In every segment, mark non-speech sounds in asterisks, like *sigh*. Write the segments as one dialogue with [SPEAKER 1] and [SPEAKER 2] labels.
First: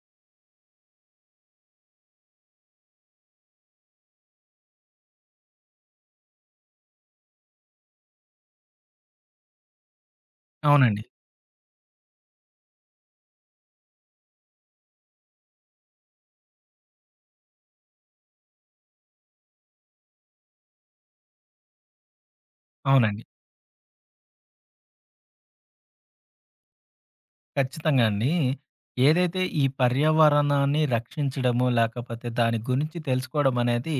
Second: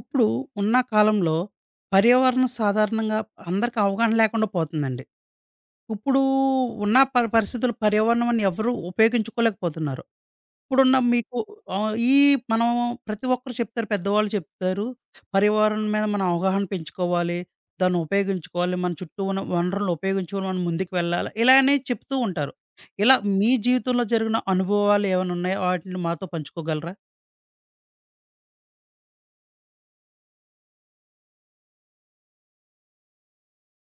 [SPEAKER 1] ఇప్పుడు ఉన్న కాలంలో పర్యావరణం సాధారణంగా అందరికి అవగాహన లేకుండా పోతుందండి. ఇప్పుడు ఉన్న పరిస్థితులు పర్యావరణాన్ని ఎవరు ఉపయోగించుకోలేకపోతున్నారు. ఇప్పుడున్న
[SPEAKER 2] అవునండి.
[SPEAKER 1] మీకు ఆహ్, ఈ మనం ప్రతి ఒక్కరు చెప్తారు. పెద్దవాళ్ళు చెప్తారు. పర్యావరణం మీద మనం అవగాహన పెంచుకోవాలి. దాన్ని ఉపయోగించుకోవాలి. మన చుట్టూ ఉన్న వనరులను ఉపయోగించుకొని మనం ముందుకు వెళ్ళాలి. ఇలా అనేది చెప్తూ ఉంటారు. ఇలా
[SPEAKER 2] అవునండి.
[SPEAKER 1] మీ జీవితంలో జరిగిన అనుభవాలు ఏమైనా ఉన్నాయా? వాటిని మాతో పంచుకోగలరా?
[SPEAKER 2] ఖచ్చితంగా అండి. ఏదైతే ఈ పర్యావరణాన్ని రక్షించడము, లేకపోతే దాని గురించి తెలుసుకోవడం అనేది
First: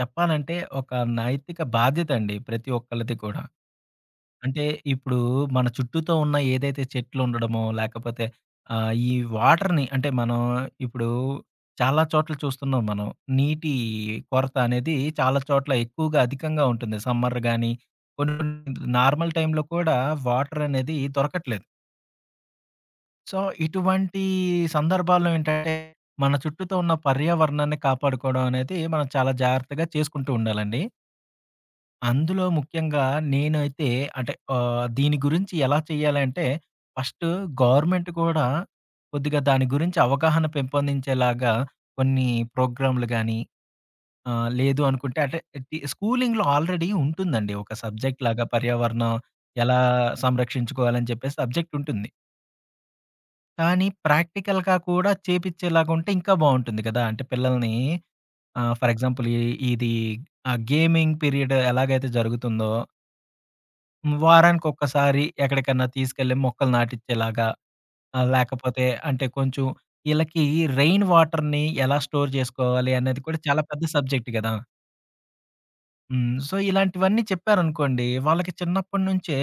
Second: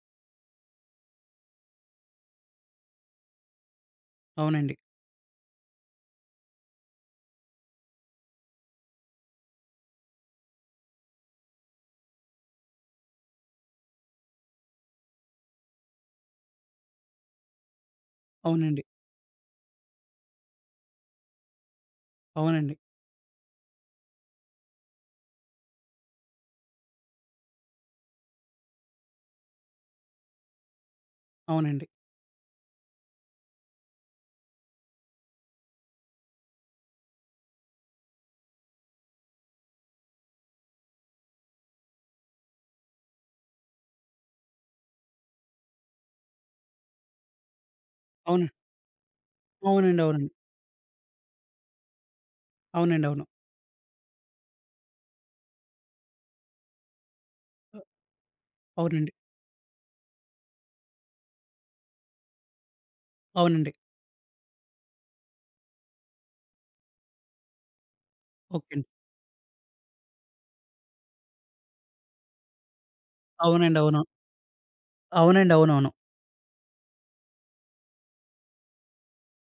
[SPEAKER 2] చెప్పాలంటే ఒక నైతిక బాధ్యత అండి ప్రతి ఒక్కళ్ళది కూడా. అంటే
[SPEAKER 1] అవునండి.
[SPEAKER 2] ఇప్పుడు మన చుట్టూతో ఉన్న ఏదైతే చెట్లు ఉండడమో, లేకపోతే ఈ వాటర్‌ని అంటే మనం ఇప్పుడు చాలా చోట్ల చూస్తున్నాం మనం. నీటి కొరత అనేది చాలా చోట్ల ఎక్కువగా అధికంగా ఉంటుంది. సమ్మర్ గాని, కొన్ని
[SPEAKER 1] అవునండి.
[SPEAKER 2] నార్మల్ టైమ్‌లో కూడా వాటర్ అనేది దొరకట్లేదు.
[SPEAKER 1] అవునండి.
[SPEAKER 2] సో, ఇటువంటి సందర్భాల్లో ఏంటంటే, మన చుట్టూతో ఉన్న పర్యావరణాన్ని కాపాడుకోవడం అనేది మనం చాలా జాగ్రత్తగా చేసుకుంటూ ఉండాలండి.
[SPEAKER 1] అవునండి.
[SPEAKER 2] అందులో ముఖ్యంగా నేనైతే అంటే దీని గురించి ఎలా చేయాలంటే, ఫస్ట్ గవర్నమెంట్ కూడా కొద్దిగా దాని గురించి అవగాహన పెంపొందించేలాగా కొన్ని ప్రోగ్రామ్‌లు గాని, లేదు అనుకుంటే అంటే స్కూలింగ్‌లో ఆల్రెడీ ఉంటుందండి. ఒక సబ్జెక్ట్ లాగా
[SPEAKER 1] అవునండి.
[SPEAKER 2] పర్యావరణం ఎలా
[SPEAKER 1] అవునండి. అవునండి.
[SPEAKER 2] సంరక్షించుకోవాలని చెప్పేసి సబ్జెక్ట్ ఉంటుంది.
[SPEAKER 1] అవునండి. అవును.
[SPEAKER 2] కానీ ప్రాక్టికల్‌గా కూడా చేపిచ్చేలాగుంటే ఇంకా బావుంటుంది కదా! అంటే పిల్లల్ని ఫర్
[SPEAKER 1] అవునండి.
[SPEAKER 2] ఎగ్జాంపుల్ ఈ ఇది గేమింగ్ పీరియడ్ ఎలాగైతే జరుగుతుందో,
[SPEAKER 1] అవునండి.
[SPEAKER 2] హ్మ్, వారానికొక్కసారి ఎక్కడికన్నా తీసుకెళ్ళి మొక్కలు నాటిచ్చేలాగా
[SPEAKER 1] ఓకే
[SPEAKER 2] లేకపోతే
[SPEAKER 1] అండి.
[SPEAKER 2] అంటే కొంచెం ఈళ్ళకి రెయిన్ వాటర్‌ని ఎలా స్టోర్ జేసుకోవాలి అనేది కూడా చాలా
[SPEAKER 1] అవునండి.
[SPEAKER 2] పెద్ద
[SPEAKER 1] అవును.
[SPEAKER 2] సబ్జెక్ట్ గదా!
[SPEAKER 1] అవునండి. అవునవును.
[SPEAKER 2] హ్మ్. సో, ఇలాంటివన్నీ చెప్పారనుకోండి వాళ్ళకి చిన్నప్పటి నుంచే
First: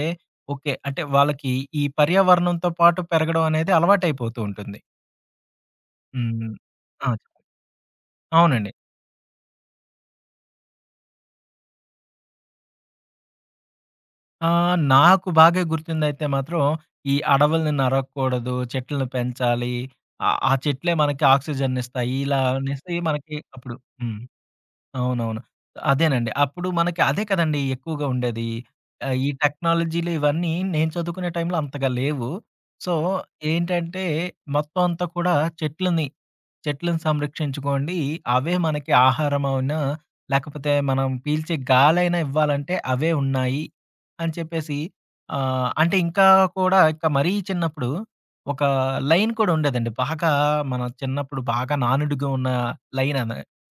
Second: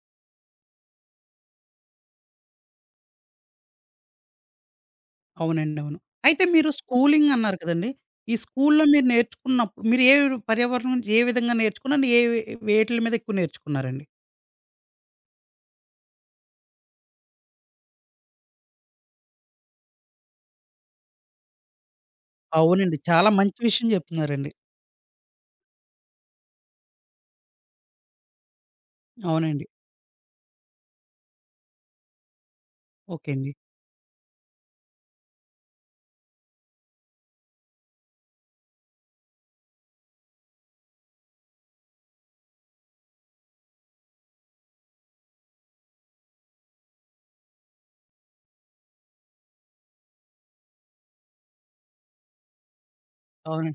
[SPEAKER 2] ఓకే. అంటే వాళ్ళకి ఈ పర్యావరణంతో పాటు పెరగడం అనేది అలవాటైపోతూ ఉంటుంది.
[SPEAKER 1] అవునండి. అవును. అయితే
[SPEAKER 2] హ్మ్.
[SPEAKER 1] మీరు
[SPEAKER 2] ఆ!
[SPEAKER 1] స్కూలింగ్ అన్నారు కదండీ! ఈ
[SPEAKER 2] అవునండి.
[SPEAKER 1] స్కూల్‌లో మీరు నేర్చుకున్నప్పుడు మీరు ఏ పర్యావరణం గురించి ఏ విధంగా నేర్చుకున్నారు? ఏ వేటిల మీద ఎక్కువ నేర్చుకున్నారండి?
[SPEAKER 2] నాకు బాగా గుర్తుందైతే మాత్రం, ఈ అడవుల్ని నరక్కూడదు, చెట్లను పెంచాలి. ఆ ఆ చెట్లే మనకి ఆక్సిజన్నిస్తాయి. ఇలా అనేసి
[SPEAKER 1] అవునండి. చాలా
[SPEAKER 2] మనకి
[SPEAKER 1] మంచి
[SPEAKER 2] అప్పుడు
[SPEAKER 1] విషయం
[SPEAKER 2] హ్మ్.
[SPEAKER 1] చెప్తున్నారండి.
[SPEAKER 2] అవునవును. అదేనండి. అప్పుడు మనకి అదే కదండీ ఎక్కువగా ఉండేది. ఈ
[SPEAKER 1] అవునండి.
[SPEAKER 2] టెక్నాలజీలు ఇవన్నీ నేను చదువుకునే టైంలో అంతగా లేవు. సో,
[SPEAKER 1] ఓకే అండి.
[SPEAKER 2] ఏంటంటే మొత్తం అంతా కూడా చెట్లని చెట్లను సంరక్షించుకోండి. అవే మనకి ఆహారం అవునా, లేకపోతే మనం పీల్చే గాలైనా ఇవ్వాలంటే అవే ఉన్నాయి అని చెప్పేసి అంటే ఇంకా కూడా ఇంకా మరీ చిన్నప్పుడు ఒక లైన్ కూడా ఉండేదండి. బాగా మన చిన్నప్పుడు బాగా నానుడిగా ఉన్న లైన్
[SPEAKER 1] అవును.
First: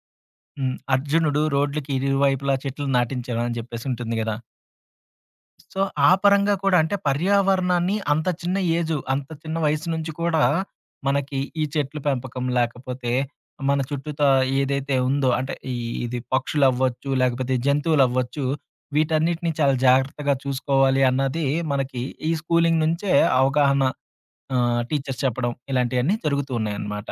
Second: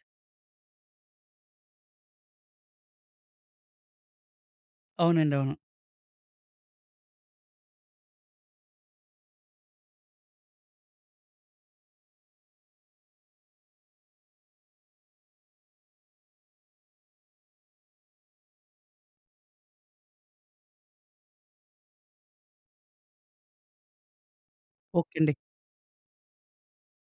[SPEAKER 2] హ్మ్. 'అర్జునుడు రోడ్లకి ఇరువైపులా చెట్లు నాటించెను' అని చెప్పేసి ఉంటుంది గదా!
[SPEAKER 1] అవునండి. అవును.
[SPEAKER 2] సో, ఆ పరంగా కూడా అంటే పర్యావరణాన్ని అంత చిన్న ఏజు, అంత చిన్న వయసు నుంచి కూడా మనకి ఈ చెట్లు పెంపకం లేకపోతే మన చుట్టూతా ఏదైతే ఉందో అంటే ఈ ఇది పక్షులవ్వచ్చు, లేకపోతే జంతువులవ్వచ్చు, వీటన్నిటిని చాలా జాగ్రత్తగా చూసుకోవాలి అన్నది మనకి ఈ స్కూలింగ్ నుంచే అవగాహన
[SPEAKER 1] ఓకే
[SPEAKER 2] టీచర్స్
[SPEAKER 1] అండి.
[SPEAKER 2] చెప్పడం ఇలాంటియన్నీ జరుగుతూ ఉన్నాయన్నమాట.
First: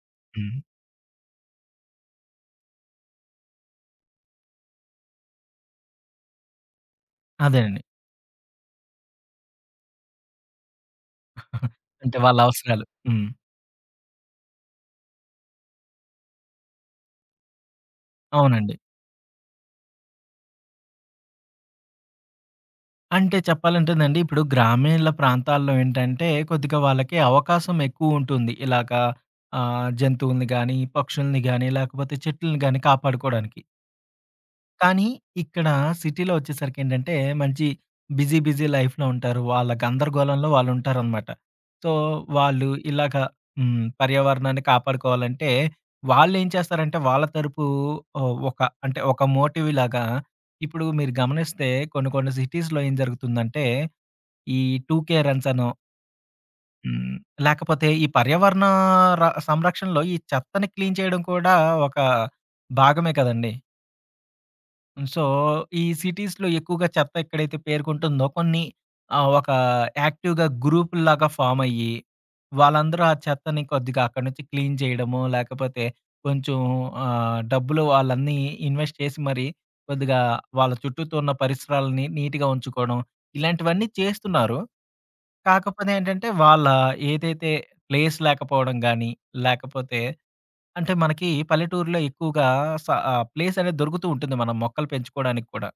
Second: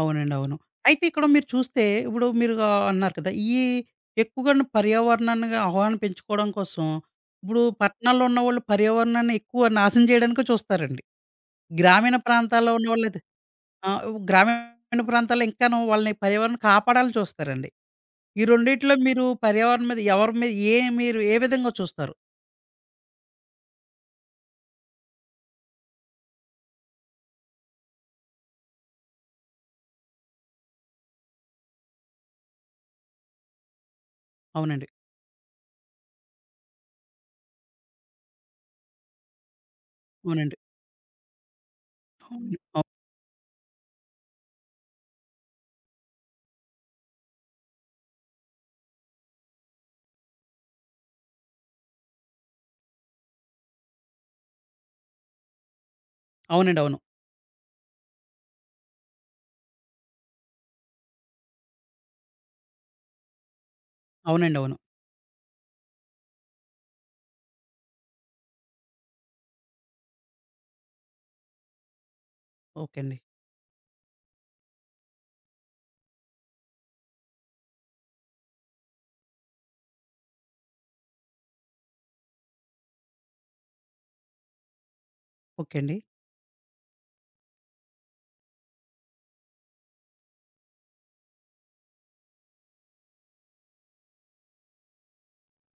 [SPEAKER 1] అవునండి. అవును.
[SPEAKER 2] హ్మ్.
[SPEAKER 1] అయితే ఇక్కడ మీరు చూస్తే ఇప్పుడు మీరు అన్నారు కదా! ఈ ఎక్కువగాను పర్యావరణాన్ని ఆహ్వానం పెంచుకోవడం కోసం ఇప్పుడు
[SPEAKER 2] అదేనండి.
[SPEAKER 1] పట్టణాల్లో ఉన్నవాళ్ళు పర్యావరణాన్ని ఎక్కువ నాశనం చేయడానికే చూస్తారండి.
[SPEAKER 2] *laughs* అంటే
[SPEAKER 1] గ్రామీణ
[SPEAKER 2] వాళ్ళ
[SPEAKER 1] ప్రాంతాల్లో
[SPEAKER 2] అవసరాలు.
[SPEAKER 1] ఉన్నవాళ్ళైతే
[SPEAKER 2] హ్మ్.
[SPEAKER 1] ఆహ్, గ్రామీణ ప్రాంతాల్లో ఇంకాను వాళ్ళని పర్యావరణం కాపాడాలని చూస్తారండి. ఈ
[SPEAKER 2] అవునండి.
[SPEAKER 1] రెండిట్లో మీరు పర్యావరణం మీద ఎవరి మీద ఏ మీరు ఏ విధంగా చూస్తారు?
[SPEAKER 2] అంటే చెప్పాలంటేనండి, ఇప్పుడు గ్రామీణ ప్రాంతాల్లో ఏంటంటే, కొద్దిగా వాళ్ళకి అవకాశం ఎక్కువుంటుంది. ఇలాగా జంతువుల్ని గానీ, పక్షుల్ని గానీ, లేకపోతే చెట్లని గానీ కాపాడుకోడానికి.
[SPEAKER 1] అవునండి.
[SPEAKER 2] కానీ, ఇక్కడ సిటీలో వచ్చేసరికేంటంటే, మంచి బిజీ, బిజీ లైఫ్‌లో ఉంటారు. వాళ్ళ గందరగోళంలో
[SPEAKER 1] అవునండి.
[SPEAKER 2] వాళ్ళుంటారనమాట. సో, వాళ్ళు
[SPEAKER 1] అవును.
[SPEAKER 2] ఇలాగ హ్మ్. పర్యావరణాన్ని కాపాడుకోవాలంటే, వాళ్ళేం చేస్తారంటే, వాళ్ళ తరపు ఒక అంటే, ఒక మోటివ్ లాగా ఇప్పుడు మీరు గమనిస్తే కొన్ని సిటీస్‌లో ఏం జరుగుతుందంటే ఈ 2K రన్స్ అనో,
[SPEAKER 1] అవునండి. అవును.
[SPEAKER 2] హ్మ్. లేకపోతే ఈ పర్యావరణ ర సంరక్షణలో ఈ చెత్తని క్లీన్ చేయడం కూడా ఒక భాగమే కదండీ.
[SPEAKER 1] అవునండి. అవును.
[SPEAKER 2] సో, ఈ సిటీస్‌లో ఎక్కువగా చెత్త ఎక్కడైతే పేరుకుంటుందో కొన్ని ఒక యాక్టివ్‌గా గ్రూపుల్లాగా ఫార్మ్ అయ్యి,
[SPEAKER 1] ఓకే
[SPEAKER 2] వాళ్ళందరూ ఆ
[SPEAKER 1] అండి.
[SPEAKER 2] చెత్తని కొద్దిగా అక్కడి నుంచి క్లీన్ చేయడమో, లేకపోతే కొంచెం డబ్బులు వాళ్ళన్నీ ఇన్వెస్ట్ చేసి మరి కొద్దిగా వాళ్ళ చుట్టూతో ఉన్న పరిసరాలని నీట్‌గా ఉంచుకోవడం, ఇలాంటివన్నీ చేస్తున్నారు.
[SPEAKER 1] ఓకే
[SPEAKER 2] కాకపోతే
[SPEAKER 1] అండి.
[SPEAKER 2] ఏంటంటే, వాళ్ళ ఏదైతే ప్లేస్ లేకపోవడం గాని, లేకపోతే అంటే మనకి పల్లెటూరులో ఎక్కువగా ప్లేస్ అనేది దొరుకుతూ ఉంటుంది. మనం మొక్కలు పెంచుకోవడానికి కూడా.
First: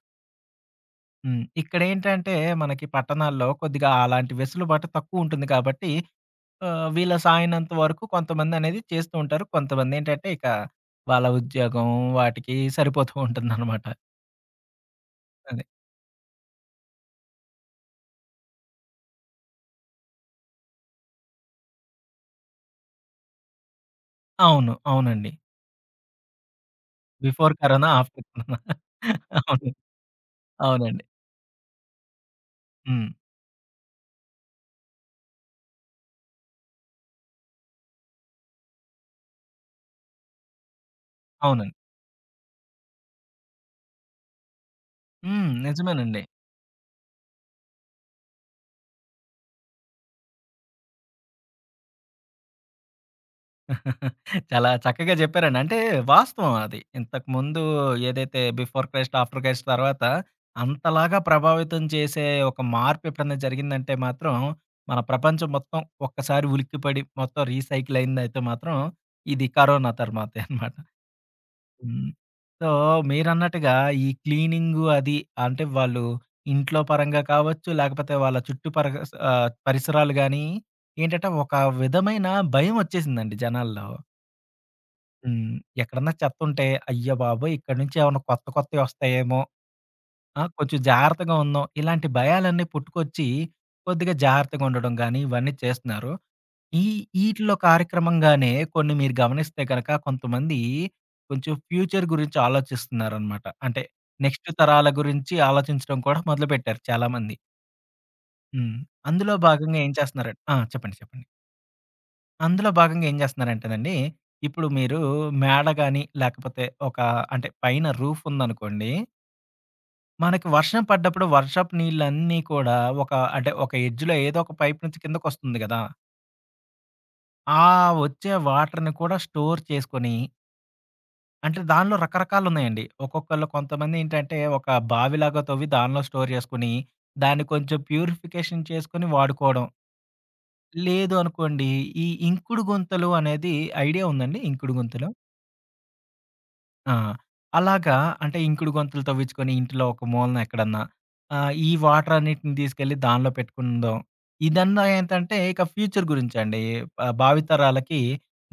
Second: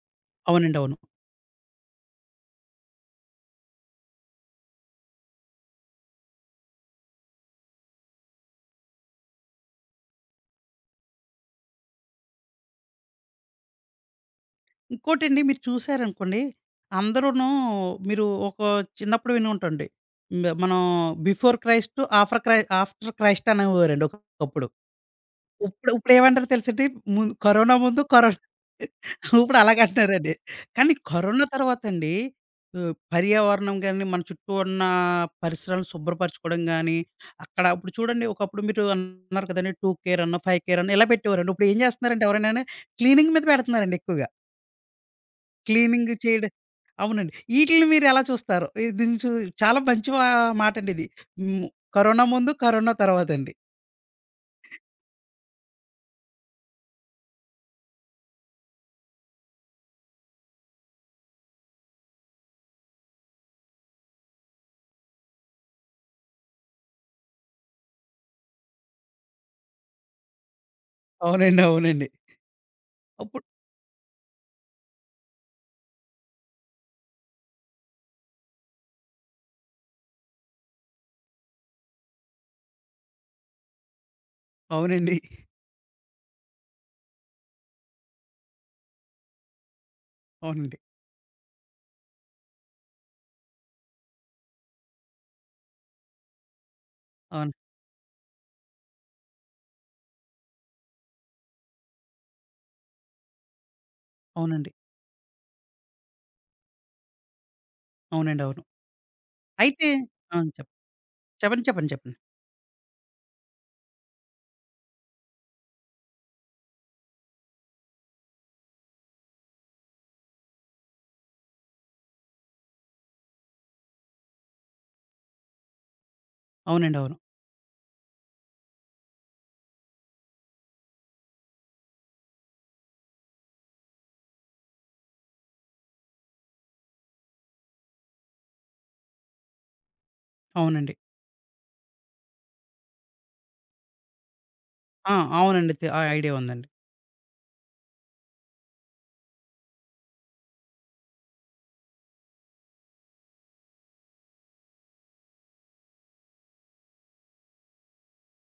[SPEAKER 1] అవునండి. అవును.
[SPEAKER 2] హ్మ్. ఇక్కడేంటంటే, మనకి పట్టణాల్లో కొద్దిగా అలాంటి వెసులుబాటు తక్కువుంటుంది కాబట్టి, వీళ్ళ సాయనంత వరకు కొంతమందనేది చేస్తూ ఉంటారు. కొంతమందేంటంటే, ఇక వాళ్ళ ఉద్యోగం వాటికి సరిపోతూ ఉంటుందనమాట.
[SPEAKER 1] ఇంకోటండి మీరు
[SPEAKER 2] అదే.
[SPEAKER 1] చూసారనుకోండి, అందరూను మీరు ఒక చిన్నప్పుడు విని ఉంటాండి. హ్మ్. మనం before Christ, offer cry after Christ అనేవారండి ఒకప్పుడు.
[SPEAKER 2] అవును. అవునండి.
[SPEAKER 1] ఇప్పుడేమంటారో తెలుసండి?
[SPEAKER 2] బిఫోర్ కరోనా,
[SPEAKER 1] ముందు,
[SPEAKER 2] ఆఫ్టర్
[SPEAKER 1] కరోనా
[SPEAKER 2] కరోనా.
[SPEAKER 1] *laughs* ఇప్పుడు
[SPEAKER 2] అవును.
[SPEAKER 1] అలాగంటున్నారండి. కానీ
[SPEAKER 2] అవునండి.
[SPEAKER 1] కరోనా తర్వాతండి
[SPEAKER 2] హ్మ్.
[SPEAKER 1] పర్యావరణం గాని, మన చుట్టూ ఉన్న పరిసరాలను శుభ్రపరచుకోవడం గాని, అక్కడ ఇప్పుడు చూడండి ఒకప్పుడు మీరు అన్నారు కదండీ! 2K కేర్ అనో, 5K కేర్ అనో ఇలా పెట్టేవారండి. ఇప్పుడు
[SPEAKER 2] అవునండి.
[SPEAKER 1] ఏం చేస్తున్నారంటే ఎవరైనాని క్లీనింగ్ మీద పెడుతున్నారండి ఎక్కువగా.
[SPEAKER 2] హ్మ్.
[SPEAKER 1] క్లీనింగ్
[SPEAKER 2] నిజమేనండి.
[SPEAKER 1] చేయడం అవునండి. ఈటిలిని మీరెలా చూస్తారు? ఈ దీన్ని చూ చాలా మంచి మాటండిది. హ్మ్. కరోనా ముందు, కరోనా తర్వాతండి.
[SPEAKER 2] *laughs* చాలా చక్కగా చెప్పారండి. అంటే వాస్తవం అది. ఇంతకుముందు ఏదైతే బిఫోర్ క్రైస్ట్, ఆఫ్టర్ క్రైస్ట్ తర్వాత అంతలాగా ప్రభావితం చేసే ఒక మార్పు ఎప్పుడన్నా జరిగిందంటే మాత్రం, మన ప్రపంచం మొత్తం ఒక్కసారి ఉలిక్కిపడి మొత్తం రీసైకిల్ అయిందయితే మాత్రం ఇది కరోనా తర్వాతే అనమాట.
[SPEAKER 1] అవునండి. అవునండి.
[SPEAKER 2] హ్మ్. సో,
[SPEAKER 1] అప్పుడు
[SPEAKER 2] మీరన్నట్టుగా ఈ క్లీనింగు అది అంటే వాళ్ళు ఇంట్లో పరంగా కావచ్చు, లేకపోతే వాళ్ళ చుట్టూ పరిసరాలు గానీ, ఏంటంటే ఒక విధమైన భయమొచ్చేసిందండి జనాల్లో.
[SPEAKER 1] అవునండి.
[SPEAKER 2] హ్మ్. ఎక్కడన్నా చెత్తుంటే, అయ్య బాబోయ్! ఇక్కడి నుంచి ఏమన్నా కొత్త కొత్తయొస్తాయేమో, ఆ!
[SPEAKER 1] అవునండి.
[SPEAKER 2] కొంచెం జాగ్రత్తగా ఉందాం. ఇలాంటి భయాలన్నీ పుట్టుకొచ్చి కొద్దిగా జాగ్రత్తగా ఉండడం గానీ, ఇవన్నీ చేస్తున్నారు. ఈ
[SPEAKER 1] అవును.
[SPEAKER 2] ఈటిలో కార్యక్రమంగానే కొన్ని మీరు గమనిస్తే గనక కొంతమంది కొంచెం ఫ్యూచర్ గురించి ఆలోచిస్తున్నారనమాట. అంటే నెక్స్ట్
[SPEAKER 1] అవునండి.
[SPEAKER 2] తరాల గురించి ఆలోచించడం కూడా మొదలుపెట్టారు చాలామంది.
[SPEAKER 1] అవునండి. అవును.
[SPEAKER 2] హ్మ్. అందులో భాగంగా
[SPEAKER 1] అయితే
[SPEAKER 2] ఏం చేస్తున్నారం
[SPEAKER 1] ఆ!
[SPEAKER 2] ఆ!
[SPEAKER 1] చెప్
[SPEAKER 2] చెప్పండి. చెప్పండి.
[SPEAKER 1] చెప్పండి. చెప్పండి. చెప్పండి.
[SPEAKER 2] అందులో భాగంగా ఏం చేస్తున్నారంటేనండి, ఇప్పుడు మీరు మేడ గాని, లేకపోతే ఒక అంటే పైన రూఫ్ ఉందనుకోండి, మనకి వర్షం పడ్డప్పుడు వర్షపు నీళ్ళన్నీ కూడా ఒక అంటే ఒక ఎడ్జ్‌లో ఏదో ఒక పైప్ నుంచి కిందకొస్తుంది గదా!
[SPEAKER 1] అవునండి. అవును.
[SPEAKER 2] ఆ వచ్చే వాటర్‌ని కూడా స్టోర్ చేసుకొని అంటే దానిలో రకరకాలున్నాయండి. ఒక్కొక్కళ్ళు కొంతమందేంటంటే, ఒక బావిలాగా తవ్వి దానిలో స్టోర్ జేసుకొని, దాన్ని కొంచెం ప్యూరిఫికేషన్ చేసుకొని వాడుకోవడం.
[SPEAKER 1] అవునండి.
[SPEAKER 2] లేదు అనుకోండి, ఈ ఇంకుడు గుంతలు అనేది ఐడియా ఉందండి ఇంకుడు గుంతలు?
[SPEAKER 1] ఆ! అవునండి. ఆ ఐడియా ఉందండి.
[SPEAKER 2] ఆ! అలాగా అంటే ఇంకుడు గుంతలు తవ్వించుకొని ఇంటిలో ఒక మూలన ఎక్కడన్నా ఈ వాటర్ అన్నిటిని తీసుకెళ్ళి దానిలో పెట్టుకుందాం. ఇదన్నా ఏంటంటే ఇక ఫ్యూచర్ గురించండి. భావితరాలకి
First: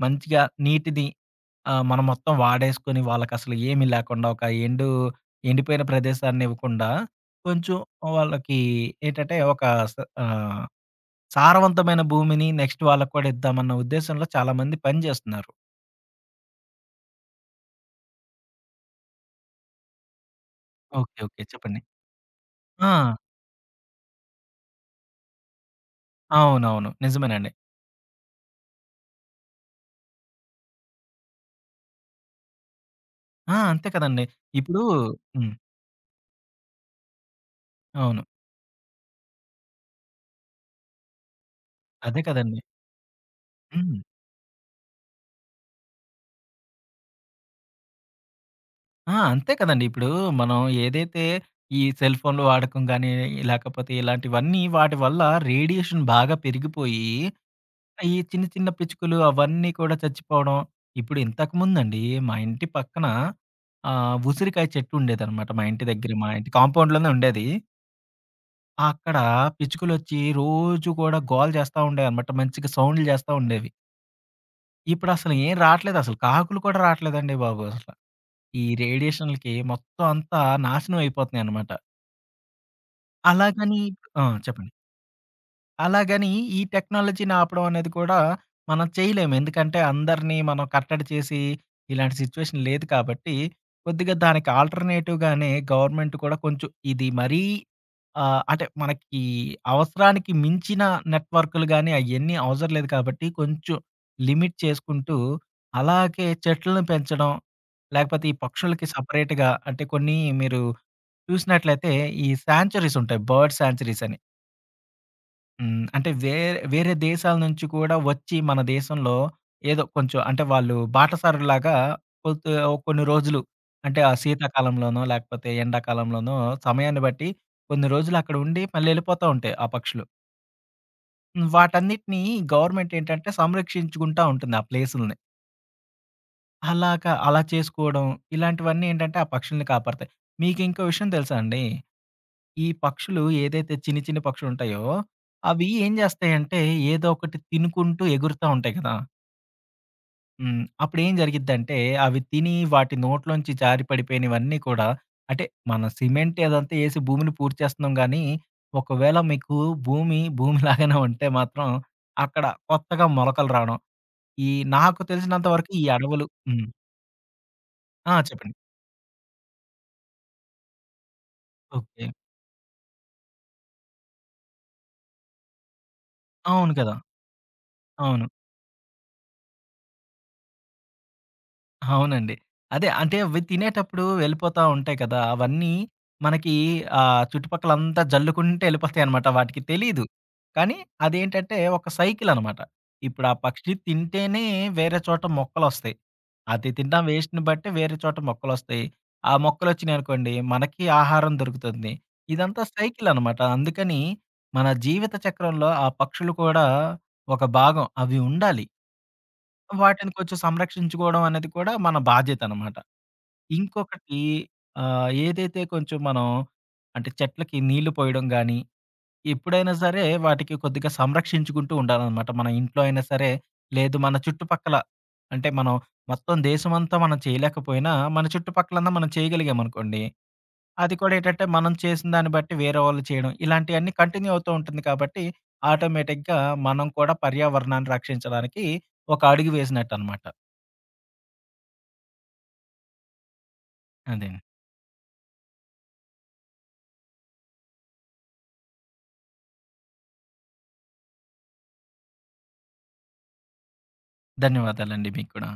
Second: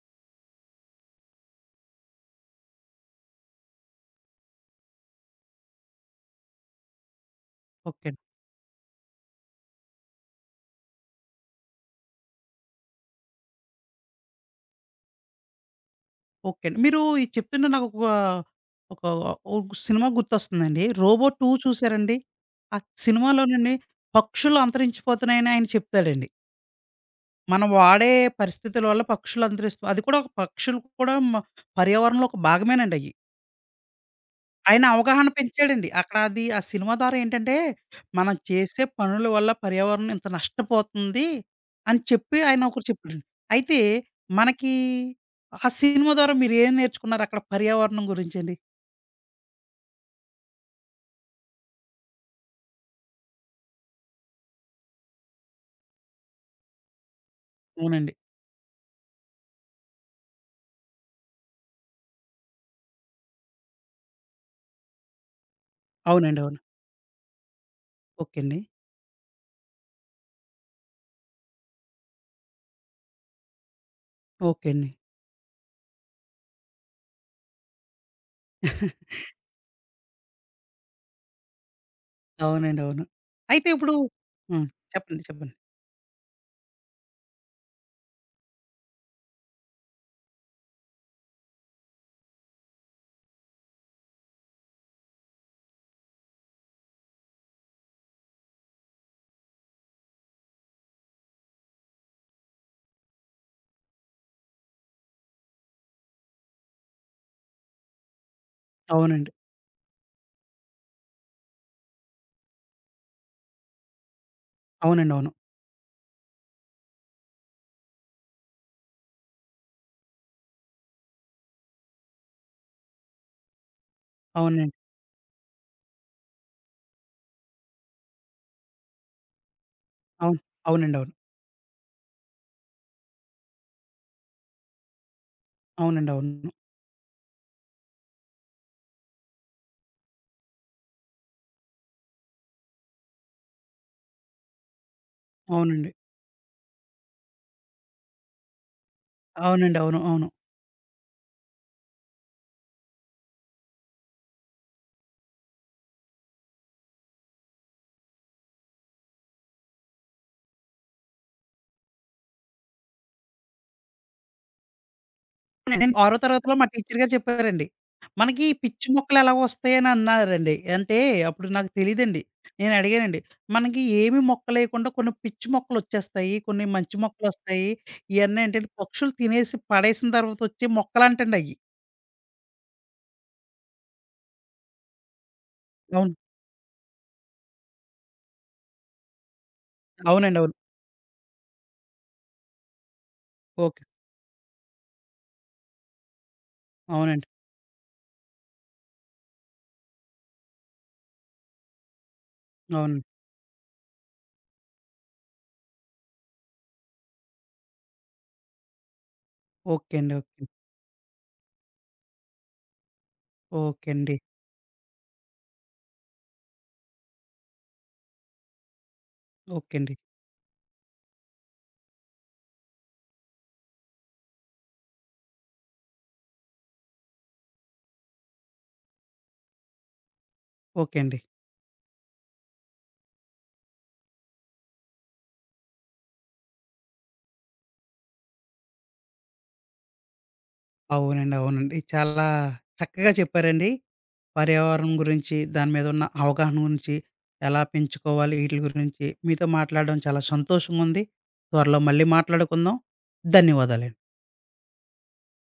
[SPEAKER 2] మంచిగా నీటిని మనం మొత్తం వాడేసుకొని వాళ్ళకసలు ఏమి లేకుండా ఒక ఎండిపోయిన ప్రదేశాన్ని ఇవ్వకుండా కొంచెం
[SPEAKER 1] ఓకే అండి.
[SPEAKER 2] వాళ్ళకి ఏంటంటే ఒక స ఆహ్, సారవంతమైన భూమిని నెక్స్ట్ వాళ్ళకి కూడా ఇద్దామన్న ఉద్దేశంలో చాలామంది పని చేస్తున్నారు.
[SPEAKER 1] ఓకే అండి. మీరు ఇది చెప్తుంటే నాకొక ఒక ఒక ఓ సినిమా గుర్తొస్తుందండి.
[SPEAKER 2] ఓకే.
[SPEAKER 1] 'రోబో
[SPEAKER 2] ఓకే.
[SPEAKER 1] 2'
[SPEAKER 2] చెప్పండి.
[SPEAKER 1] చూసారండి? ఆ
[SPEAKER 2] ఆ!
[SPEAKER 1] సినిమాలోనండి పక్షులు అంతరించిపోతున్నాయని ఆయన చెప్తాడండి.
[SPEAKER 2] అవునవును. నిజమేనండి.
[SPEAKER 1] మనం వాడే పరిస్థితుల వల్ల పక్షులు అంతరిస్తూ అది కూడా ఒక పక్షులు కూడా పర్యావరణంలో ఒక భాగమేనండయ్యి.
[SPEAKER 2] ఆ! అంతే కదండీ. ఇప్పుడు
[SPEAKER 1] ఆయన అవగాహన
[SPEAKER 2] హ్మ్.
[SPEAKER 1] పెంచాడండి. అక్కడ అది ఆ సినిమా ద్వారా ఏంటంటే,
[SPEAKER 2] అవును.
[SPEAKER 1] మనం చేసే పనుల వల్ల పర్యావరణం ఇంత నష్టపోతుంది అని
[SPEAKER 2] అదే
[SPEAKER 1] చెప్పి
[SPEAKER 2] కదండీ.
[SPEAKER 1] ఆయన ఒకరు చెప్పాడండి. అయితే
[SPEAKER 2] హ్మ్.
[SPEAKER 1] మనకి ఆ సినిమా ద్వారా మీరేం నేర్చుకున్నారు అక్కడ పర్యావరణం గురించండి?
[SPEAKER 2] ఆ! అంతే కదండీ. ఇప్పుడు మనం ఏదైతే ఈ సెల్ ఫోన్‌లు వాడకం గాని, లేకపోతే ఇలాంటివన్నీ వాటి వల్ల రేడియేషన్ బాగా పెరిగిపోయి, ఈ
[SPEAKER 1] అవునండి.
[SPEAKER 2] చిన్న చిన్న పిచ్చుకలు అవన్నీ కూడా చచ్చిపోవడం. ఇప్పుడు ఇంతకుముందండి మా ఇంటి పక్కన ఉసిరికాయ చెట్టు ఉండేదనమాట. మా ఇంటి దగ్గర మా
[SPEAKER 1] అవునండి.
[SPEAKER 2] ఇంటి
[SPEAKER 1] అవును.
[SPEAKER 2] కాంపౌండ్‌లోనే ఉండేది.
[SPEAKER 1] ఓకే అండి.
[SPEAKER 2] అక్కడ పిచ్చుకలొచ్చి రోజు కూడా గోల చేస్తా ఉండేయన్నమాట. మంచిగా సౌండ్‌లు చేస్తా ఉండేవి.
[SPEAKER 1] ఓకే అండి.
[SPEAKER 2] ఇప్పుడసలు ఏం రాట్లేదసలు. కాకులు కూడా రాట్లేదండి బాబు అసల. ఈ
[SPEAKER 1] *laughs*
[SPEAKER 2] రేడియేషన్‌లకి మొత్తం అంతా నాశనం అయిపోతున్నాయన్నమాట.
[SPEAKER 1] అవునండి. అవును. అయితే
[SPEAKER 2] అలాగని
[SPEAKER 1] ఇప్పుడు
[SPEAKER 2] ఆ!
[SPEAKER 1] హ్మ్.
[SPEAKER 2] చెప్పండి.
[SPEAKER 1] చెప్పండి. చెప్పండి.
[SPEAKER 2] అలాగని ఈ టెక్నాలజీని ఆపడం అనేది కూడా మనం చేయలేము. ఎందుకంటే అందరిని మనం కట్టడి చేసి ఇలాంటి సిట్యుయేషన్ లేదు కాబట్టి, కొద్దిగా దానికి ఆల్టర్‌నేటివ్‌గానే గవర్నమెంట్ కూడా కొంచెం ఇది మరీ అంటే మనకి అవసరానికి మించిన నెట్వర్క్‌లు గాని అయన్నీ అవసరం లేదు కాబట్టి కొంచెం లిమిట్ చేసుకుంటూ అలాగే చెట్లను పెంచడం, లేకపోతే ఈ పక్షులకి
[SPEAKER 1] అవునండి.
[SPEAKER 2] సెపరేట్‌గా అంటే కొన్ని మీరు చూసినట్లయితే ఈ సాంక్చురీస్ ఉంటాయి. బర్డ్ సాంక్చురీస్ అని.
[SPEAKER 1] అవునండి. అవును.
[SPEAKER 2] హ్మ్. అంటే వేరే, వేరే దేశాల నుంచి కూడా వచ్చి మన దేశంలో ఏదో కొంచెం అంటే వాళ్ళు బాటసారులాగా కొంత కొన్ని రోజులు అంటే ఆ
[SPEAKER 1] అవునండి.
[SPEAKER 2] శీతాకాలంలోనో, లేకపోతే ఎండాకాలంలోనో సమయాన్ని బట్టి కొన్ని రోజులు అక్కడ ఉండి మళ్ళీ ఎళ్ళిపోతా ఉంటాయి ఆ పక్షులు.
[SPEAKER 1] అవును. అవునండి. అవును.
[SPEAKER 2] హ్మ్. వాటన్నిటిని గవర్నమెంట్ ఏంటంటే సంరక్షించుకుంటా ఉంటుంది ఆ ప్లేసుల్ని.
[SPEAKER 1] అవునండి. అవును.
[SPEAKER 2] అలాగా అలా చేసుకోవడం ఇలాంటివన్నీ ఏంటంటే ఆ పక్షుల్ని కాపాడతాయి. మీకు ఇంకో విషయం తెలుసా అండి? ఈ పక్షులు ఏదైతే చిన్ని, చిన్ని పక్షులుంటాయో, అవి
[SPEAKER 1] అవునండి.
[SPEAKER 2] ఏం జేస్తాయంటే, ఏదో ఒకటి తినుకుంటూ ఎగురుతా ఉంటాయి కదా!
[SPEAKER 1] అవునండి. అవును. అవును.
[SPEAKER 2] హ్మ్. అప్పుడేం జరిగిద్దంటే, అవి తిని వాటి నోట్లోంచి జారి పడిపోయినవన్నీ కూడా అంటే, మన సిమెంట్ అదంతా ఏసి భూమిని పూడ్చేస్తున్నాం గానీ, ఒకవేళ మీకు భూమి, భూమి లాగానే ఉంటే మాత్రం, అక్కడ కొత్తగా మొలకలు రావడం. ఈ నాకు తెలిసినంత వరకు ఈ
[SPEAKER 1] నేను 6
[SPEAKER 2] అడవులు
[SPEAKER 1] తరగతిలో మా
[SPEAKER 2] హ్మ్.
[SPEAKER 1] టీచర్ గారు చెప్పారండి.
[SPEAKER 2] ఆ!
[SPEAKER 1] మనకి
[SPEAKER 2] చెప్పండి.
[SPEAKER 1] పిచ్చి మొక్కలు ఎలా వస్తాయని అన్నారండి. అంటే అప్పుడు నాకు
[SPEAKER 2] ఓకే.
[SPEAKER 1] తెలీదండి. నేను అడిగానండి. మనకి ఏమి మొక్కలేయకుండా కొన్ని పిచ్చి మొక్కలొచ్చేస్తాయి. కొన్ని
[SPEAKER 2] అవును కదా!
[SPEAKER 1] మంచి మొక్కలొస్తాయి.
[SPEAKER 2] అవును.
[SPEAKER 1] ఇయన్నీ ఏంటంటే పక్షులు తినేసి పడేసిన తర్వాత వచ్చే మొక్కలంటండి అయ్యి.
[SPEAKER 2] అవునండి. అదే అంటే అవి తినేటప్పుడు వెళ్ళిపోతా ఉంటాయి కదా! అవన్నీ
[SPEAKER 1] అవును.
[SPEAKER 2] మనకి చుట్టుపక్కలంతా జల్లుకుంటూ ఎళ్ళిపోతాయన్నమాట. వాటికి తెలీదు.
[SPEAKER 1] అవునండి. అవును.
[SPEAKER 2] కానీ అదేంటంటే ఒక సైకిల్ అనమాట. ఇప్పుడు ఆ పక్షి
[SPEAKER 1] ఓకే.
[SPEAKER 2] తింటేనే వేరే చోట మొక్కలొస్తాయి. అది తిన్న
[SPEAKER 1] అవునండి.
[SPEAKER 2] వేస్ట్‌ని బట్టి వేరే చోట మొక్కలొస్తాయి. ఆ మొక్కలొచ్చినాయనుకోండి మనకి ఆహారం దొరుకుతుంది. ఇదంతా
[SPEAKER 1] అవును.
[SPEAKER 2] సైకిల్ అనమాట. అందుకని మన జీవిత చక్రంలో ఆ పక్షులు కూడా ఒక భాగం. అవి ఉండాలి.
[SPEAKER 1] ఓకే
[SPEAKER 2] వాటిని
[SPEAKER 1] అండి.
[SPEAKER 2] కొంచెం
[SPEAKER 1] ఓకే.
[SPEAKER 2] సంరక్షించుకోవడం అనేది కూడా మన బాధ్యతనమాట.
[SPEAKER 1] ఓకే అండి.
[SPEAKER 2] ఇంకొకటి ఏదైతే కొంచెం మనం అంటే చెట్లకి నీళ్లు పోయడం గానీ, ఎప్పుడైనా
[SPEAKER 1] ఓకే అండి.
[SPEAKER 2] సరే వాటికి కొద్దిగా సంరక్షించుకుంటూ ఉండాలనమాట. మన ఇంట్లో అయినా సరే, లేదు మన చుట్టుపక్కల అంటే మనం మొత్తం దేశమంతా మనం చేయలేకపోయినా, మన చుట్టుపక్కలన్నా మనం చేయగలిగామనుకోండి, అది
[SPEAKER 1] ఓకే
[SPEAKER 2] కూడా
[SPEAKER 1] అండి.
[SPEAKER 2] ఏంటంటే మనం చేసిన దాన్ని బట్టి వేరే వాళ్ళు చేయడం, ఇలాంటియన్నీ కంటిన్యూ అవుతూ ఉంటుంది కాబట్టి ఆటోమేటిక్‌గా మనం కూడా పర్యావరణాన్ని రక్షించడానికి ఒక అడుగు వేసినట్టనమాట.
[SPEAKER 1] అవునండి. అవునండి. చాలా చక్కగా చెప్పారండి.
[SPEAKER 2] అదేనండి.
[SPEAKER 1] పర్యావరణం గురించి, దాని మీద ఉన్న అవగాహన గురించి, ఎలా పెంచుకోవాలి ఈటిల గురించి మీతో మాట్లాడడం చాలా సంతోషంగుంది. త్వరలో మళ్ళీ మాట్లాడుకుందాం. ధన్యవాదాలండి.
[SPEAKER 2] ధన్యవాదాలండి మీకు కూడా.